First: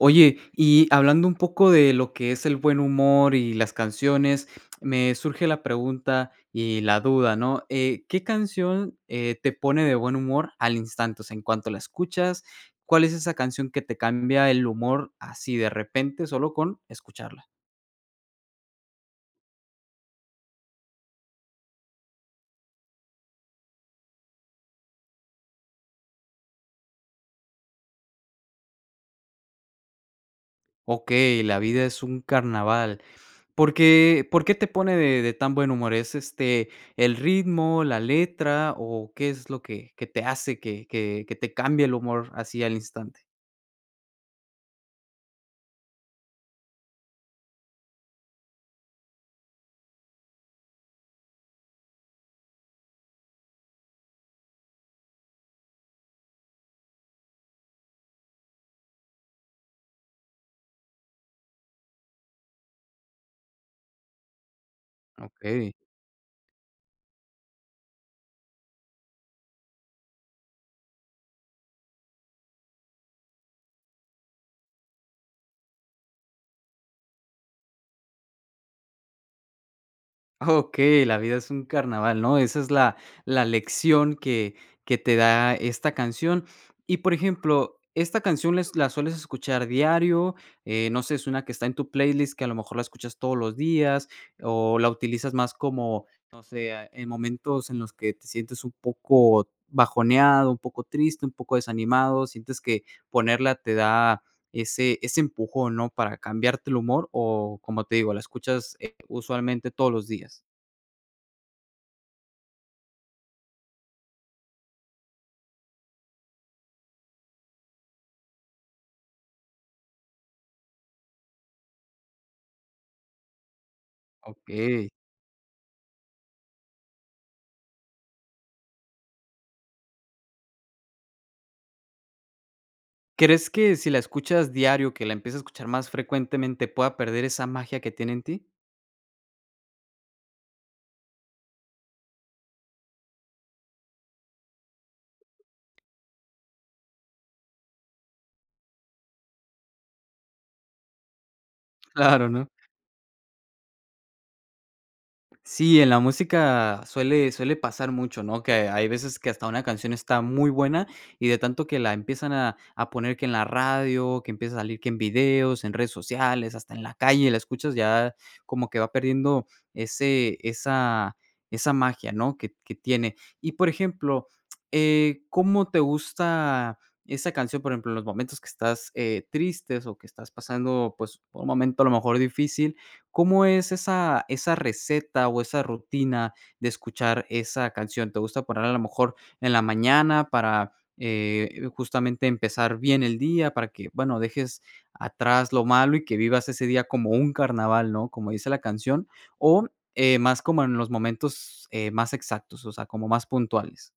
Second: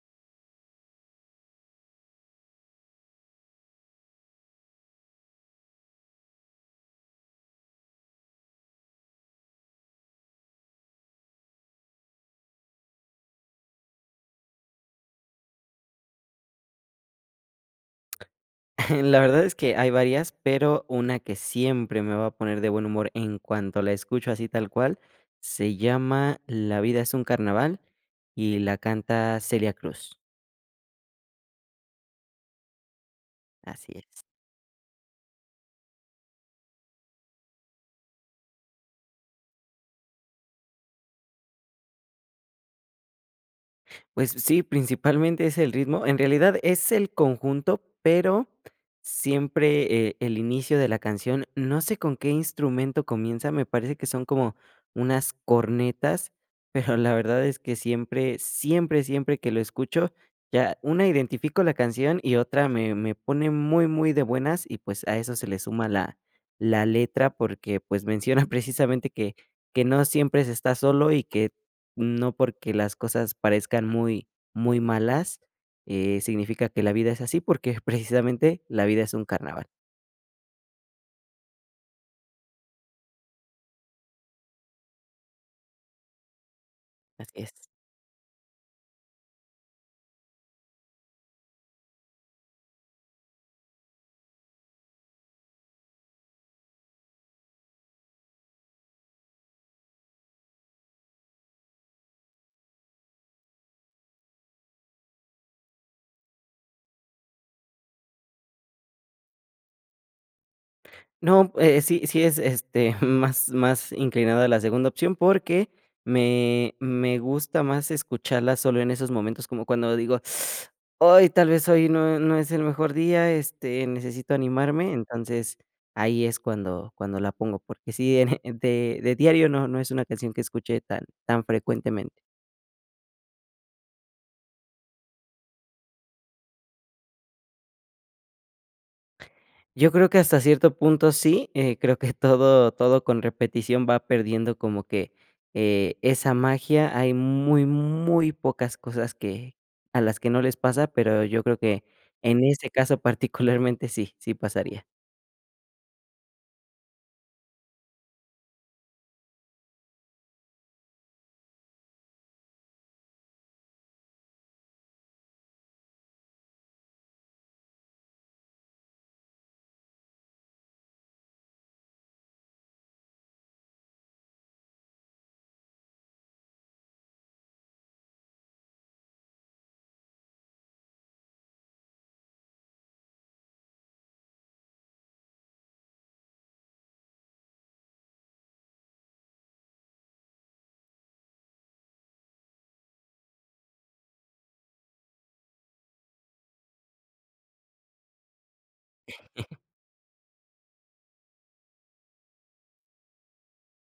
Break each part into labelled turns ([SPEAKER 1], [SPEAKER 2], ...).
[SPEAKER 1] Oye, y hablando un poco de lo que es el buen humor y las canciones, me surge la pregunta y la duda, ¿no? Eh, ¿qué canción, eh, te pone de buen humor al instante? O sea, en cuanto la escuchas, ¿cuál es esa canción que te cambia el humor así de repente solo con escucharla?
[SPEAKER 2] La verdad es que hay varias, pero una que siempre me va a poner de buen humor en cuanto la escucho así tal cual, se llama La vida es un carnaval y la canta Celia Cruz.
[SPEAKER 1] Okey, La vida es un Carnaval. ¿Por
[SPEAKER 2] Así es.
[SPEAKER 1] qué por qué te pone de de tan buen humor? ¿Es, este, el ritmo, la letra o qué es lo que que te hace que que que te cambie el humor así al instante?
[SPEAKER 2] Pues sí, principalmente es el ritmo. En realidad es el conjunto, pero siempre, eh, el inicio de la canción no sé con qué instrumento comienza, me parece que son como unas cornetas, pero la verdad es que siempre, siempre, siempre que lo escucho, ya una identifico la canción y otra me me pone muy, muy de buenas y pues a eso se le
[SPEAKER 1] Okey.
[SPEAKER 2] suma la la letra porque pues menciona precisamente que que no siempre se está solo y que no porque las cosas parezcan muy muy malas, eh, significa que la vida es así porque precisamente la vida es un carnaval.
[SPEAKER 1] Ah, okey, la vida es un carnaval, ¿no? Esa es la la lección que que te da esta canción. Y, por
[SPEAKER 2] Así es.
[SPEAKER 1] ejemplo, ¿esta canción les la sueles escuchar diario, eh, no sé, suena que está en tu playlist, que a lo mejor la escuchas todos los días, o la utilizas más como, no sé, eh, en momentos en los que te sientes un poco bajoneado, un poco triste, un poco desanimado, sientes que ponerla te da ese ese empujón, ¿no? Para cambiarte el humor o, como te digo, la escuchas, eh, usualmente todos los días?
[SPEAKER 2] No, eh, sí sí es, este, más más inclinada a la segunda opción, porque me me gusta más escucharla solo en esos momentos, como cuando digo, ay, tal vez hoy no, eh, no es el mejor día, este, necesito
[SPEAKER 1] Okey.
[SPEAKER 2] animarme, entonces ahí es cuando cuando la pongo, porque sí, en, eh, de de diario no no es una canción que escuche tan tan frecuentemente.
[SPEAKER 1] ¿Crees que si la escuchas diario, que la empiece a escuchar más frecuentemente, pueda perder esa magia que tiene en ti?
[SPEAKER 2] Yo creo que hasta cierto punto sí, eh, creo que todo todo con repetición va perdiendo como que, eh, esa magia, hay muy muy pocas cosas que a las que no les pasa, pero yo creo que
[SPEAKER 1] Claro,
[SPEAKER 2] en
[SPEAKER 1] ¿no?
[SPEAKER 2] ese caso particularmente sí sí pasaría.
[SPEAKER 1] Sí, en la música suele suele pasar mucho, ¿no? Que hay veces que hasta una canción está muy buena y de tanto que la empiezan a a poner que en la radio, que empieza a salir que en videos, en redes sociales, hasta en la calle, la escuchas ya como que va perdiendo ese esa esa magia, ¿no? Que t que tiene. Y, por ejemplo, eh, ¿cómo te gusta esa canción? Por ejemplo, en los momentos que estás, eh, tristes o que estás pasando, pues, por un momento a lo mejor difícil, ¿cómo es esa esa receta o esa rutina de escuchar esa canción? ¿Te gusta poner a lo mejor en la mañana para, eh, justamente empezar bien el día? Para que, bueno, dejes atrás lo malo y que vivas ese día como un carnaval, ¿no? Como dice la canción, o, eh, ¿más como en los momentos, eh, más exactos, o sea, como más puntuales?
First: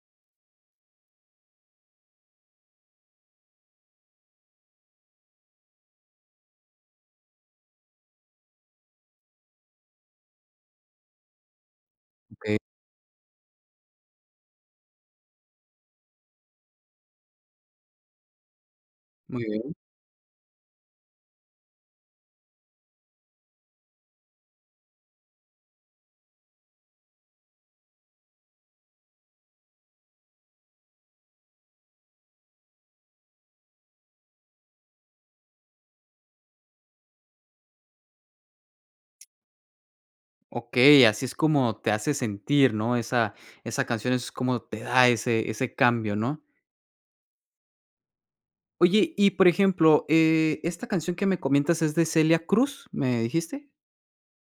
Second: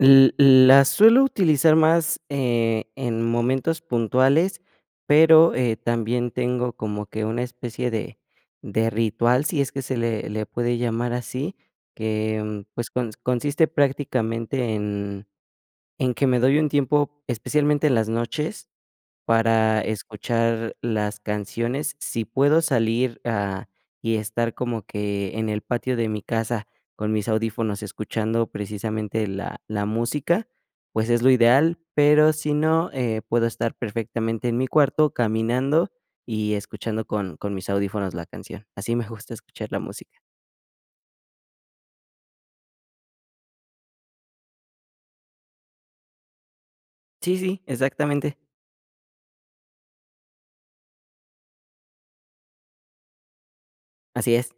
[SPEAKER 2] L l la suelo utilizar más, eh, en momentos puntuales, pero, eh, también tengo como que una especie de de ritual, sí es que se le le puede llamar así,
[SPEAKER 1] Que
[SPEAKER 2] que, pues, cons consiste prácticamente en en que me doy un tiempo, especialmente en las noches,
[SPEAKER 1] Muy bien.
[SPEAKER 2] para escuchar las canciones. Sí puedo salir, ah, y estar como que en el patio de mi casa con mis audífonos escuchando precisamente la la música, pues es lo ideal, pero si no, eh, puedo estar perfectamente en mi cuarto caminando y escuchando con con mis audífonos la canción. Así me gusta escuchar la música.
[SPEAKER 1] Okey, así es como te hace sentir, ¿no? Esa esa canción es como te da ese ese cambio, ¿no?
[SPEAKER 2] Sí, sí, exactamente.
[SPEAKER 1] Oye, y por ejemplo, eh, esta canción que me comentas, ¿es de Celia Cruz, me dijiste?
[SPEAKER 2] Así es.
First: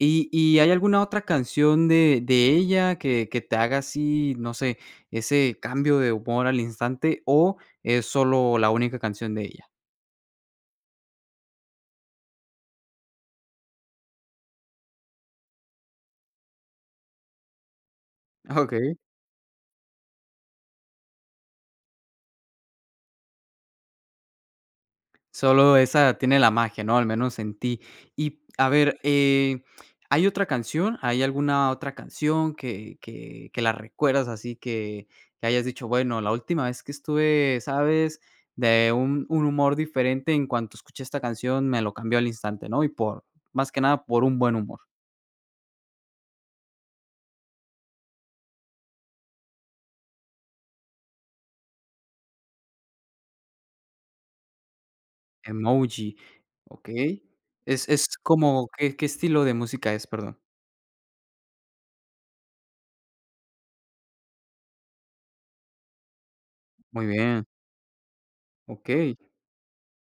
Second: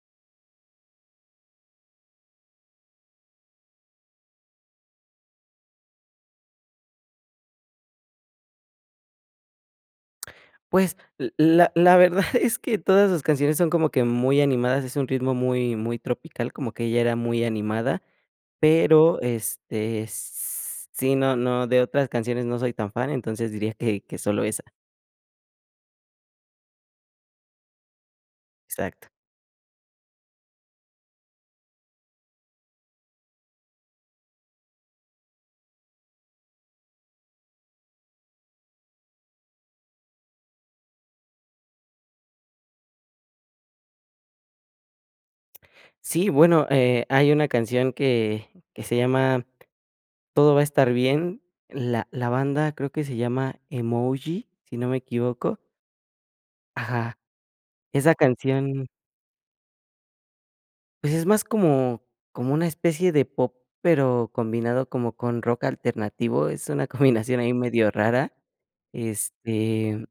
[SPEAKER 1] ¿Y y hay alguna otra canción de de ella que que te haga así, no sé, ese cambio de humor al instante o es solo la única canción de ella?
[SPEAKER 2] Pues, l la la verdad es que todas sus canciones son como que muy animadas. Es un ritmo muy muy tropical, como que ella era muy animada,
[SPEAKER 1] Ah, okey.
[SPEAKER 2] pero, este, s s sí, no no de otras canciones no soy tan fan, entonces diría que que solo esa.
[SPEAKER 1] Solo esa tiene la magia, ¿no? Al menos en ti. Y, a ver,
[SPEAKER 2] Exacto.
[SPEAKER 1] eh, ¿hay otra canción? ¿Hay alguna otra canción? que que que la recuerdas así que que hayas dicho, bueno, la última vez que estuve, ¿sabes?, de un un humor diferente en cuanto escuché esta canción, me lo cambió al instante, ¿no? Y por, más que nada, por un buen humor.
[SPEAKER 2] Sí, bueno, eh, hay una canción que que se llama Todo va a estar bien, la la banda creo que se llama Emoji, si no me equivoco.
[SPEAKER 1] Emoji,
[SPEAKER 2] Ajá.
[SPEAKER 1] okey. Es es
[SPEAKER 2] Esa
[SPEAKER 1] como,
[SPEAKER 2] canción
[SPEAKER 1] ¿qué qué estilo de música es?, perdón.
[SPEAKER 2] Pues, es más como como una especie de pop, pero combinado como con rock alternativo, es una
[SPEAKER 1] Muy
[SPEAKER 2] combinación
[SPEAKER 1] bien.
[SPEAKER 2] ahí medio rara.
[SPEAKER 1] Okey.
[SPEAKER 2] Este,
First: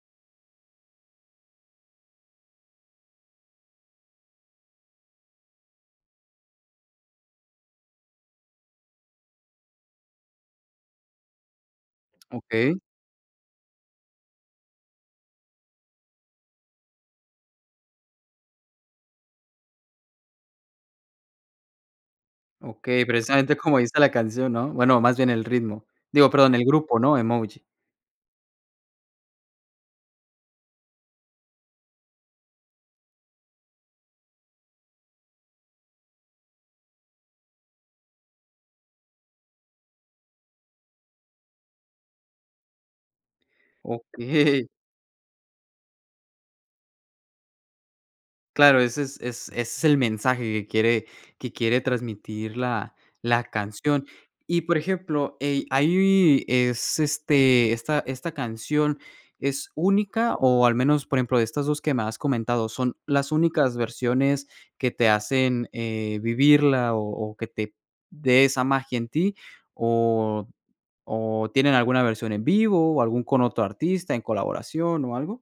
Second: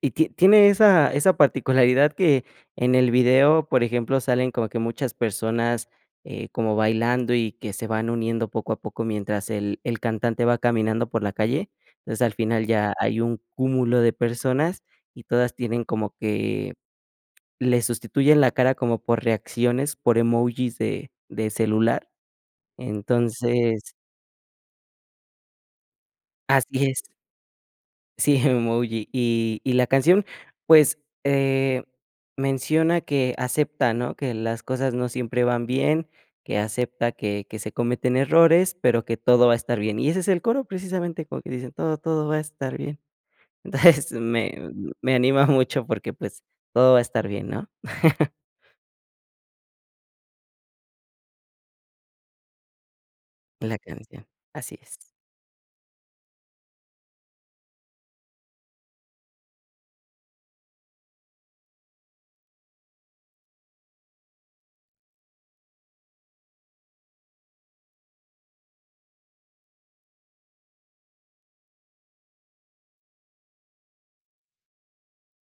[SPEAKER 2] y tie tiene esa esa particularidad que en el video, por ejemplo, salen como que muchas personas, eh, como bailando y que se van uniendo poco a poco mientras el el cantante va caminando por la calle. O sea, al final
[SPEAKER 1] Okey.
[SPEAKER 2] ya hay un cúmulo de personas y todas tienen como que, le sustituyen la cara como por reacciones, por emojis de de celular.
[SPEAKER 1] Okey, precisamente como
[SPEAKER 2] Entonces
[SPEAKER 1] dice la canción, ¿no? Bueno, más bien el ritmo. Digo, perdón, el
[SPEAKER 2] Así
[SPEAKER 1] grupo,
[SPEAKER 2] es.
[SPEAKER 1] ¿no? Emoji.
[SPEAKER 2] Sí, Emoji. Y y la canción, pues, eh, menciona que acepta, ¿no?, que las cosas no siempre van bien, que acepta que que se cometen errores, pero que todo va a estar bien. Y ese es el coro, precisamente, como que dice: "Todo, todo va a estar bien". Entonces,
[SPEAKER 1] Okey.
[SPEAKER 2] me me anima mucho porque, pues, todo va a estar bien, ¿no?
[SPEAKER 1] Claro, ese es es ese es el mensaje que quiere que quiere transmitir la la
[SPEAKER 2] La
[SPEAKER 1] canción.
[SPEAKER 2] canción.
[SPEAKER 1] Y,
[SPEAKER 2] Así
[SPEAKER 1] por
[SPEAKER 2] es.
[SPEAKER 1] ejemplo, eh, ahí es, este esta esta canción, ¿es única? O al menos, por ejemplo, de estas 2 que me has comentado, ¿son las únicas versiones que te hacen, eh, vivirla o o que te dé esa magia en ti? ¿O o tienen alguna versión en vivo o algún con otro artista en colaboración o algo?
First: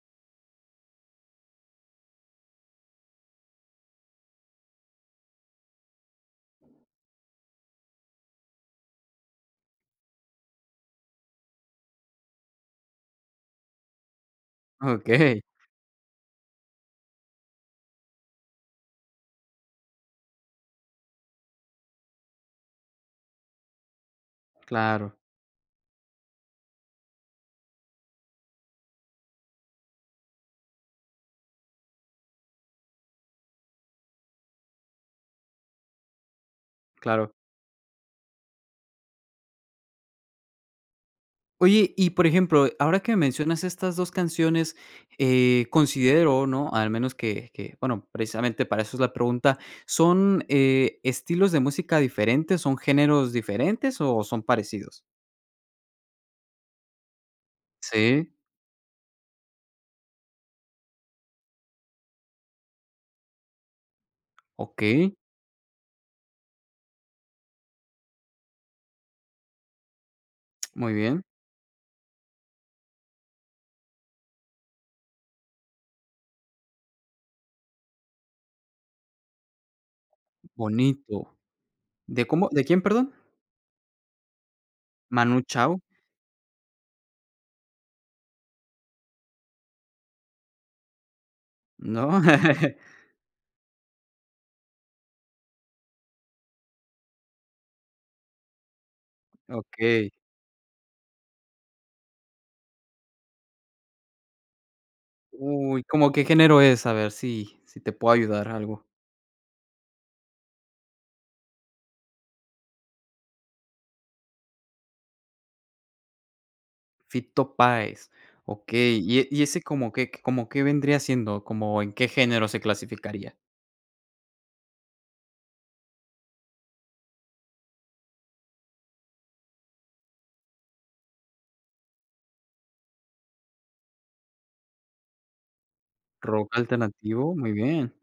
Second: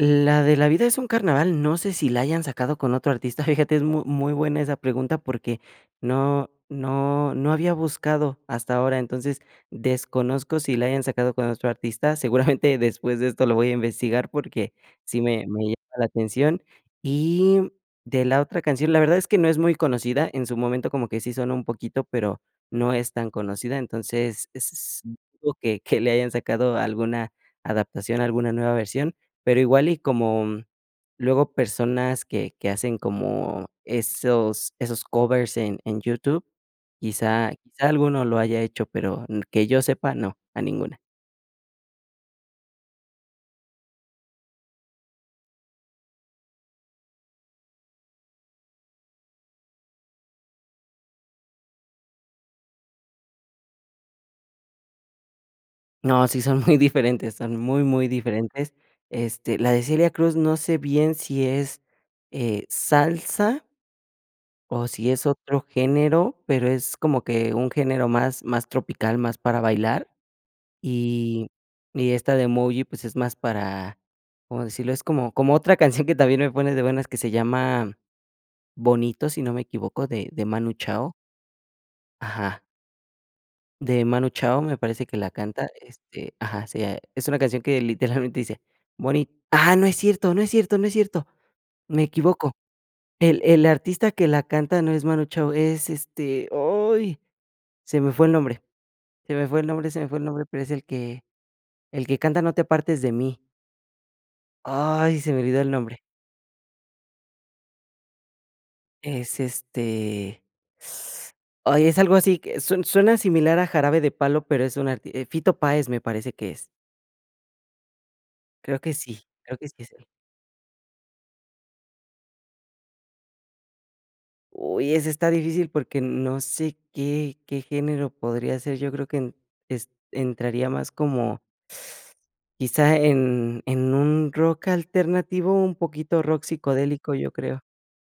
[SPEAKER 2] La de La Vida Es Un Carnaval, no sé si la hayan sacado con otro artista, fíjate, es muy muy buena esa pregunta porque no no no había buscado hasta ahora. Entonces, desconozco si la hayan sacado con otro artista. Seguramente después de esto lo voy a investigar, porque sí
[SPEAKER 1] Okey.
[SPEAKER 2] me me llama la atención.Y de la otra canción, la verdad es que no es muy conocida. En su momento como que sí sonó un poquito, pero no es tan conocida, entonces, es s
[SPEAKER 1] Claro.
[SPEAKER 2] dudo que que le hayan sacado alguna adaptación, alguna nueva versión. Pero igual y como, mm, luego personas que que hacen como esos esos covers en en YouTube,
[SPEAKER 1] Claro.
[SPEAKER 2] quizá quizá alguno lo haya hecho, pero n que yo sepa, no, a ninguna.
[SPEAKER 1] Oye, y por ejemplo, ahora que mencionas estas 2 canciones, eh, considero, ¿no? Al menos que que, bueno, precisamente para eso es la pregunta. ¿Son, eh, estilos de música diferentes, son géneros diferentes, o, son parecidos?
[SPEAKER 2] No, sí son muy diferentes, son muy, muy
[SPEAKER 1] Sí.
[SPEAKER 2] diferentes. Este, la de Celia Cruz no sé bien si es, eh, salsa o si
[SPEAKER 1] Okey.
[SPEAKER 2] es otro género, pero es como que un género más más tropical, más para bailar.
[SPEAKER 1] Muy bien.
[SPEAKER 2] Y y esta de Emoji, pues, es más para, ¿cómo decirlo?, es como como otra canción que también me pone de buenas que se llama Bonito, si no me equivoco, de de Manu Chao.
[SPEAKER 1] Bonito. ¿De cómo
[SPEAKER 2] Ajá.
[SPEAKER 1] de quién, perdón?
[SPEAKER 2] De Manu Chao me parece que la
[SPEAKER 1] ¿Manu
[SPEAKER 2] canta,
[SPEAKER 1] Chao?
[SPEAKER 2] este, ajá, sí, eh, es una canción que literalmente dice: "Moni" ah no es cierto, no es cierto, no es cierto. Me
[SPEAKER 1] ¿No?
[SPEAKER 2] equivoco. El el artista que la canta no es Manu Chao, es este, oy, se me fue el nombre. Se me fue el nombre, se me
[SPEAKER 1] Okey.
[SPEAKER 2] fue el nombre, pero es el que el que canta no te apartes de mí. Ay, se me olvidó el
[SPEAKER 1] Uy,
[SPEAKER 2] nombre.
[SPEAKER 1] ¿cómo qué género es? A ver si si te puedo ayudar algo.
[SPEAKER 2] Es este, ay, es algo así que su suena similar a jarabe de palo, pero es un arti eh, Fito Páez, me parece que es.
[SPEAKER 1] Fito Páez.
[SPEAKER 2] Creo que
[SPEAKER 1] Okey, y
[SPEAKER 2] sí,
[SPEAKER 1] e y
[SPEAKER 2] creo
[SPEAKER 1] ese
[SPEAKER 2] que sí
[SPEAKER 1] como
[SPEAKER 2] es él.
[SPEAKER 1] qué q como qué vendría siendo, como, ¿en qué género se clasificaría?
[SPEAKER 2] Uy, esa esta difícil porque no sé qué qué género podría ser, yo creo que en est entraría más como, quizá en en un rock alternativo, un poquito rock
[SPEAKER 1] ¿Rock
[SPEAKER 2] psicodélico, yo
[SPEAKER 1] alternativo? Muy
[SPEAKER 2] creo.
[SPEAKER 1] bien.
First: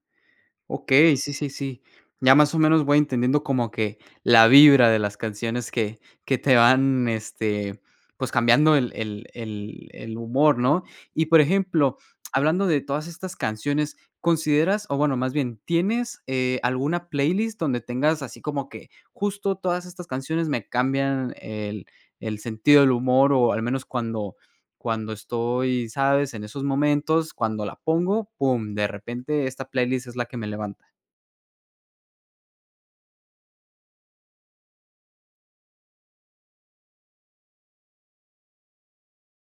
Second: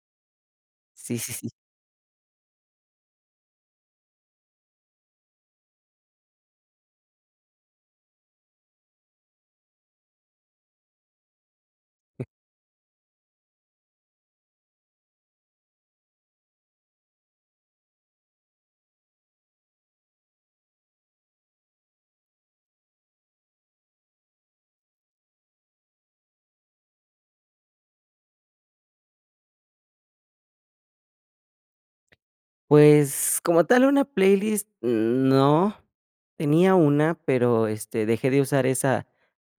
[SPEAKER 1] Okey,
[SPEAKER 2] Sí,
[SPEAKER 1] sí,
[SPEAKER 2] sí,
[SPEAKER 1] sí,
[SPEAKER 2] sí.
[SPEAKER 1] sí. Ya, más o menos, voy entendiendo como que la vibra de las canciones que que te van, este, pues, cambiando el el el el humor, ¿no? Y, por ejemplo, hablando de todas estas canciones, ¿consideras o, bueno, más bien, tienes, eh, alguna playlist donde tengas así como que justo todas estas canciones me cambian el el sentido del humor, o, al menos cuando cuando estoy, sabes en esos momentos, cuando la pongo, pum, de repente esta playlist es la que me levanta?
[SPEAKER 2] Pues, como tal, una playlist n no. Tenía una, pero, este, dejé de usar esa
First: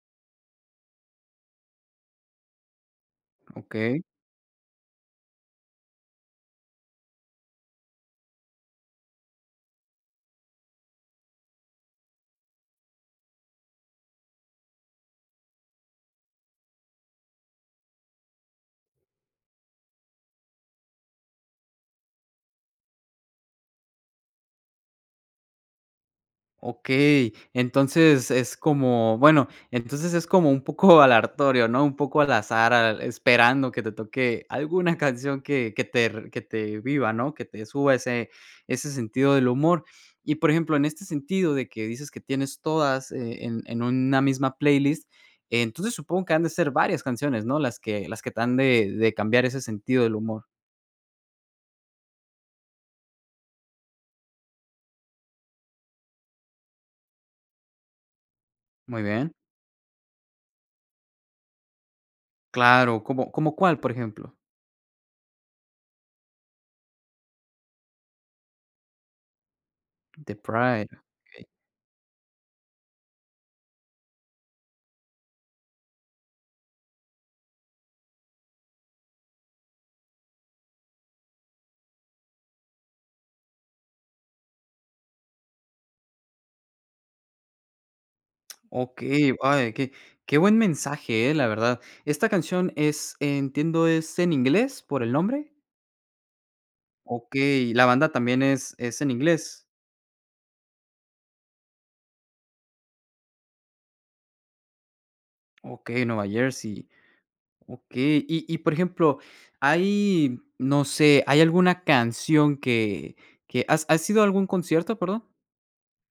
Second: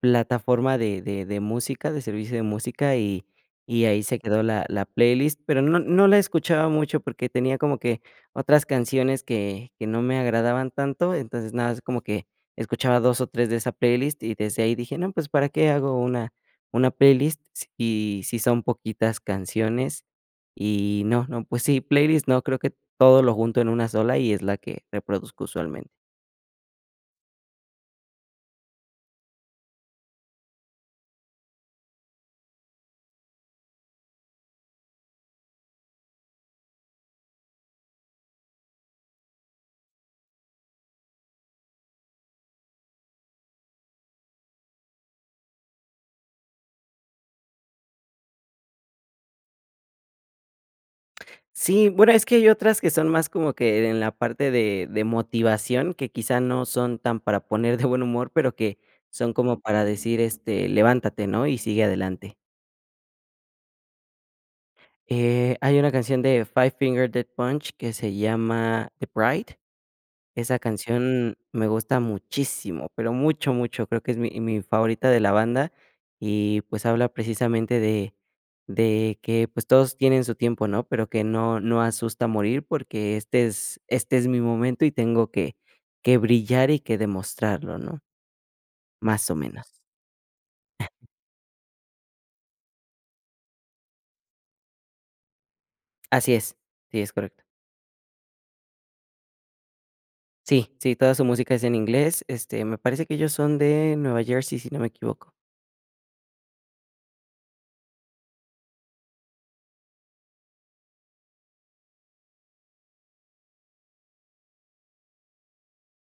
[SPEAKER 2] plataforma de de de música, de servicio de música, y y ahí
[SPEAKER 1] Okey.
[SPEAKER 2] se quedó la la playlist. Pero no no la escuchaba mucho porque tenía como que otras canciones que que no me agradaban tanto. Entonces, nada es como que escuchaba 2, o, 3 de esa playlist, y desde ahí dije: "No, pues, ¿para qué hago una una playlist? Y si son poquitas canciones. Y, no, no, pues sí, playlist no. Creo que todo lo junto en una sola y es la que reproduzco usualmente.
[SPEAKER 1] Okey, entonces, es como, bueno entonces, es como un poco aleatorio, ¿no? Un poco al azar, al esperando que te toque alguna canción que que te que te viva, ¿no? Que te suba ese ese sentido del humor. Y, por ejemplo, en este sentido de que dices que tienes todas e en en una misma playlist, entonces supongo que han de ser varias canciones, ¿no? Las que las que te han de de cambiar ese sentido del humor.
[SPEAKER 2] Sí. Bueno, es que hay otras que son más como que en la parte de de motivación, que, quizá, no son tan para poner de buen humor, pero que
[SPEAKER 1] Muy bien.
[SPEAKER 2] son como para decir, este, levántate, ¿no? Y sigue adelante.
[SPEAKER 1] Claro, ¿cómo, cómo cuál, por ejemplo?
[SPEAKER 2] Eh, hay una canción de Five Finger Death Punch, que se llama The Bright.
[SPEAKER 1] The
[SPEAKER 2] Esa
[SPEAKER 1] Bright,
[SPEAKER 2] canción
[SPEAKER 1] okey.
[SPEAKER 2] me gusta muchísimo, pero mucho, mucho. Creo que es mi mi favorita de la banda. Y, pues, habla precisamente de de que, pues, todos tienen su tiempo, ¿no? Pero que no no asusta morir porque este es este es mi momento, y tengo que que brillar y que demostrarlo, ¿no? Más
[SPEAKER 1] Okey,
[SPEAKER 2] o menos.
[SPEAKER 1] [unintelligible] de que Qué buen mensaje eh, la verdad. ¿Esta canción es entiendo, es en inglés por el nombre?
[SPEAKER 2] Así es, sí, es correcto.
[SPEAKER 1] Okey, ¿y la banda también es es en inglés?
[SPEAKER 2] Sí, sí, toda su música es en inglés, este, me parece que ellos son de Nueva Jersey, si no me equivoco.
[SPEAKER 1] Okey, Nueva Jersey. Okey, y y, por ejemplo, hay, no sé, ¿hay alguna canción que que? ¿Has has ido a algún concierto, perdón,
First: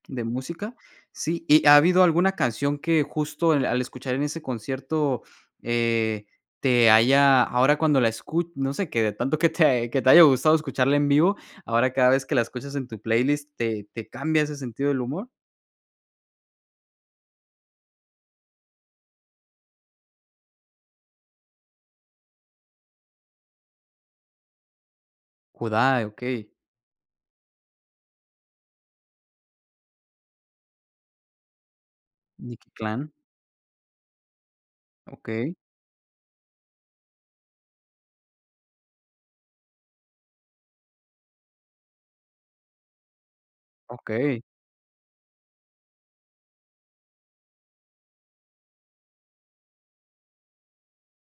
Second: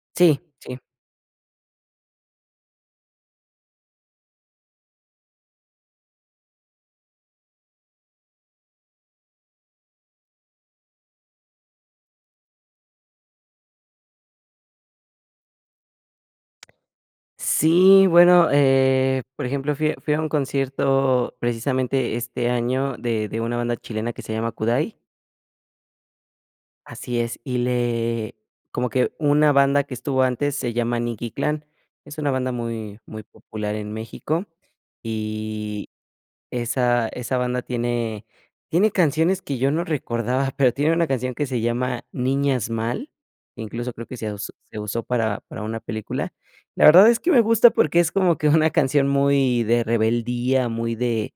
[SPEAKER 1] de
[SPEAKER 2] Sí,
[SPEAKER 1] música?
[SPEAKER 2] sí.
[SPEAKER 1] Sí, ¿y ha habido alguna canción que justo al escuchar en ese concierto, eh, te haya ahora cuando la escu no sé qué, de tanto que te que te haya gustado escucharla en vivo, ahora cada vez que la escuchas en tu playlist, ¿te te cambia ese sentido del humor?
[SPEAKER 2] Sí, bueno, eh, por ejemplo, fui fui a un concierto precisamente este año de de una banda chilena que se llama Kudai.
[SPEAKER 1] Kudai, okey.
[SPEAKER 2] Así es, y le como que una banda que estuvo antes se llama Nikki Clan. Es una banda
[SPEAKER 1] Nikki
[SPEAKER 2] muy
[SPEAKER 1] Clan.
[SPEAKER 2] muy popular en México,
[SPEAKER 1] Okey.
[SPEAKER 2] y esa esa banda tiene tiene canciones que yo no recordaba, pero tiene una canción que se llama Niñas Mal, incluso, creo que se
[SPEAKER 1] Okey.
[SPEAKER 2] aus se usó para para una película. La verdad es que me gusta porque es como que una canción muy de rebeldía, muy de,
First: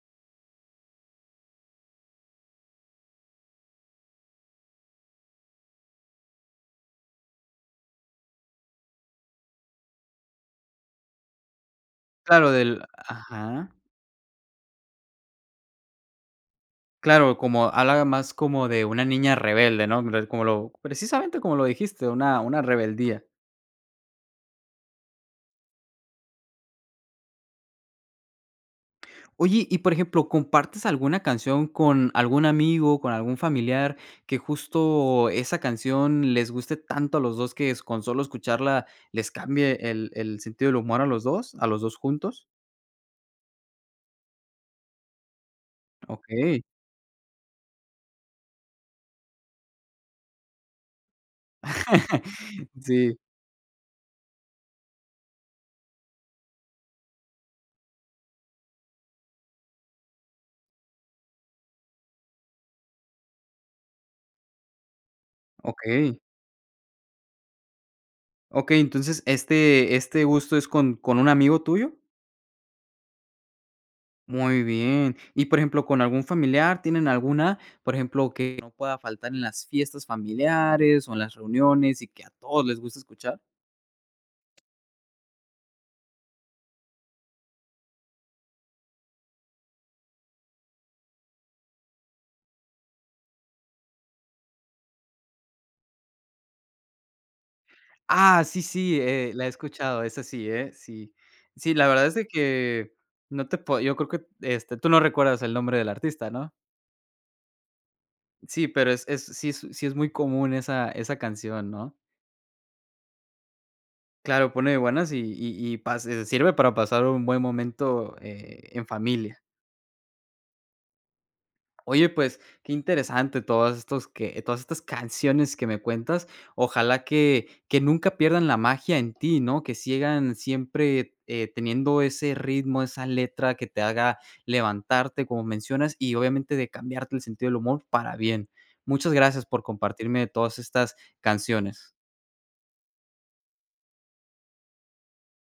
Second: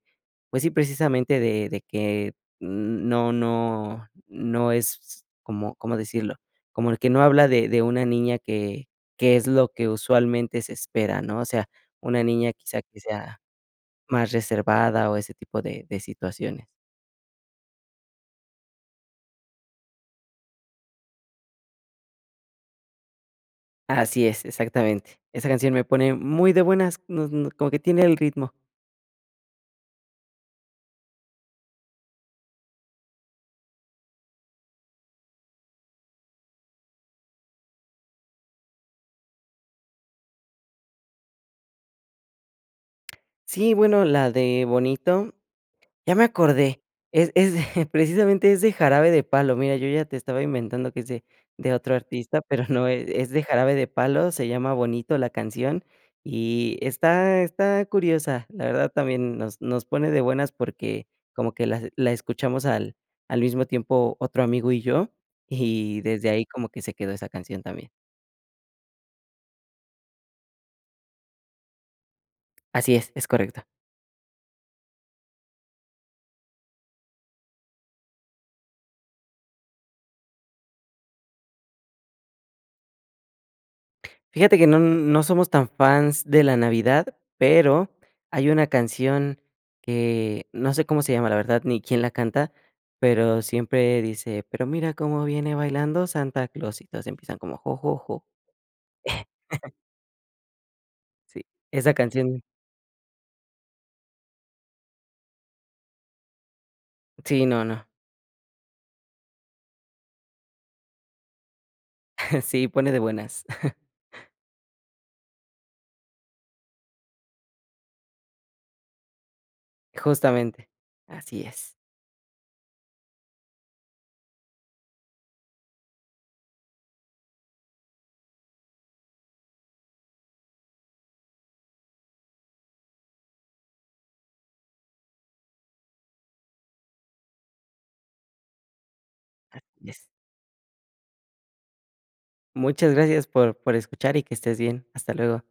[SPEAKER 2] pues sí, precisamente de de que n no no no es, ¿cómo cómo decirlo? Como el que no habla de de una niña que que es lo que usualmente se espera, ¿no? O sea, una
[SPEAKER 1] Claro,
[SPEAKER 2] niña, quizá,
[SPEAKER 1] del
[SPEAKER 2] que sea
[SPEAKER 1] ajá.
[SPEAKER 2] más reservada, o, ese tipo de de situaciones.
[SPEAKER 1] Claro, como halaga más como de una niña rebelde. ¿No? [unintelligible] Como lo, precisamente como lo dijiste, una una rebeldía.
[SPEAKER 2] Así es, exactamente. Esa canción me pone muy de buenas, nos no como que tiene el ritmo.
[SPEAKER 1] Oye, y, por ejemplo, ¿compartes alguna canción con algún amigo, con algún familiar que justo esa canción les guste tanto a los 2 que s con solo escucharla les cambie el el sentido del humor a los 2, a los 2 juntos?
[SPEAKER 2] Sí, bueno, la de Bonito, ya me
[SPEAKER 1] Okey.
[SPEAKER 2] acordé, es es de precisamente es de Jarabe de Palo, mira, yo ya te estaba inventando que es de de otro artista, pero no,
[SPEAKER 1] Sí.
[SPEAKER 2] e es de Jarabe de Palo, se llama Bonito la canción, y está está curiosa. La verdad también nos nos pone de buenas, porque como que las la escuchamos al al mismo tiempo otro amigo y yo, y
[SPEAKER 1] Okey.
[SPEAKER 2] desde ahí como que se quedó esa canción también.
[SPEAKER 1] Okey, entonces, ¿este este gusto es con con un amigo tuyo?
[SPEAKER 2] Así es, es correcto.
[SPEAKER 1] Muy bien. Y, por ejemplo, ¿con algún familiar, tienen alguna, por ejemplo, que no pueda faltar en las fiestas familiares, o, en las reuniones, y que a todos les gusta escuchar?
[SPEAKER 2] Fíjate que no, n no somos tan fans de la navidad, pero hay una canción que no sé cómo se llama, la verdad, ni quién la canta, pero siempre dice: "Pero mira cómo viene bailando Santa Claus", y todos empiezan como: jo, jo, jo.
[SPEAKER 1] Ah, sí, sí, eh, la he escuchado, es así, ¿eh? Sí.
[SPEAKER 2] Sí,
[SPEAKER 1] Sí, la
[SPEAKER 2] esa
[SPEAKER 1] verdad es de
[SPEAKER 2] canción
[SPEAKER 1] que no te puedo yo creo que este, ¿tú no recuerdas el nombre del artista, no?
[SPEAKER 2] Sí, no, no.
[SPEAKER 1] Sí, pero es es, sí es sí es muy común esa esa canción, ¿no?
[SPEAKER 2] Sí, pone de buenas.
[SPEAKER 1] Claro, pone buenas, y y y pa se sirve para pasar un buen momento, eh, en familia.
[SPEAKER 2] Justamente, así es.
[SPEAKER 1] Oye, pues, qué interesante todos estos que todas estas canciones que me cuentas. Ojalá que que nunca pierdan la magia en ti, ¿no? Que sigan siempre, eh, teniendo ese ritmo, esa letra que te haga levantarte, como mencionas, y obviamente de cambiarte el sentido del humor para bien. Muchas gracias por
[SPEAKER 2] Así es.
[SPEAKER 1] compartirme todas estas canciones.
[SPEAKER 2] Muchas gracias por por escuchar y que estés bien. Hasta luego.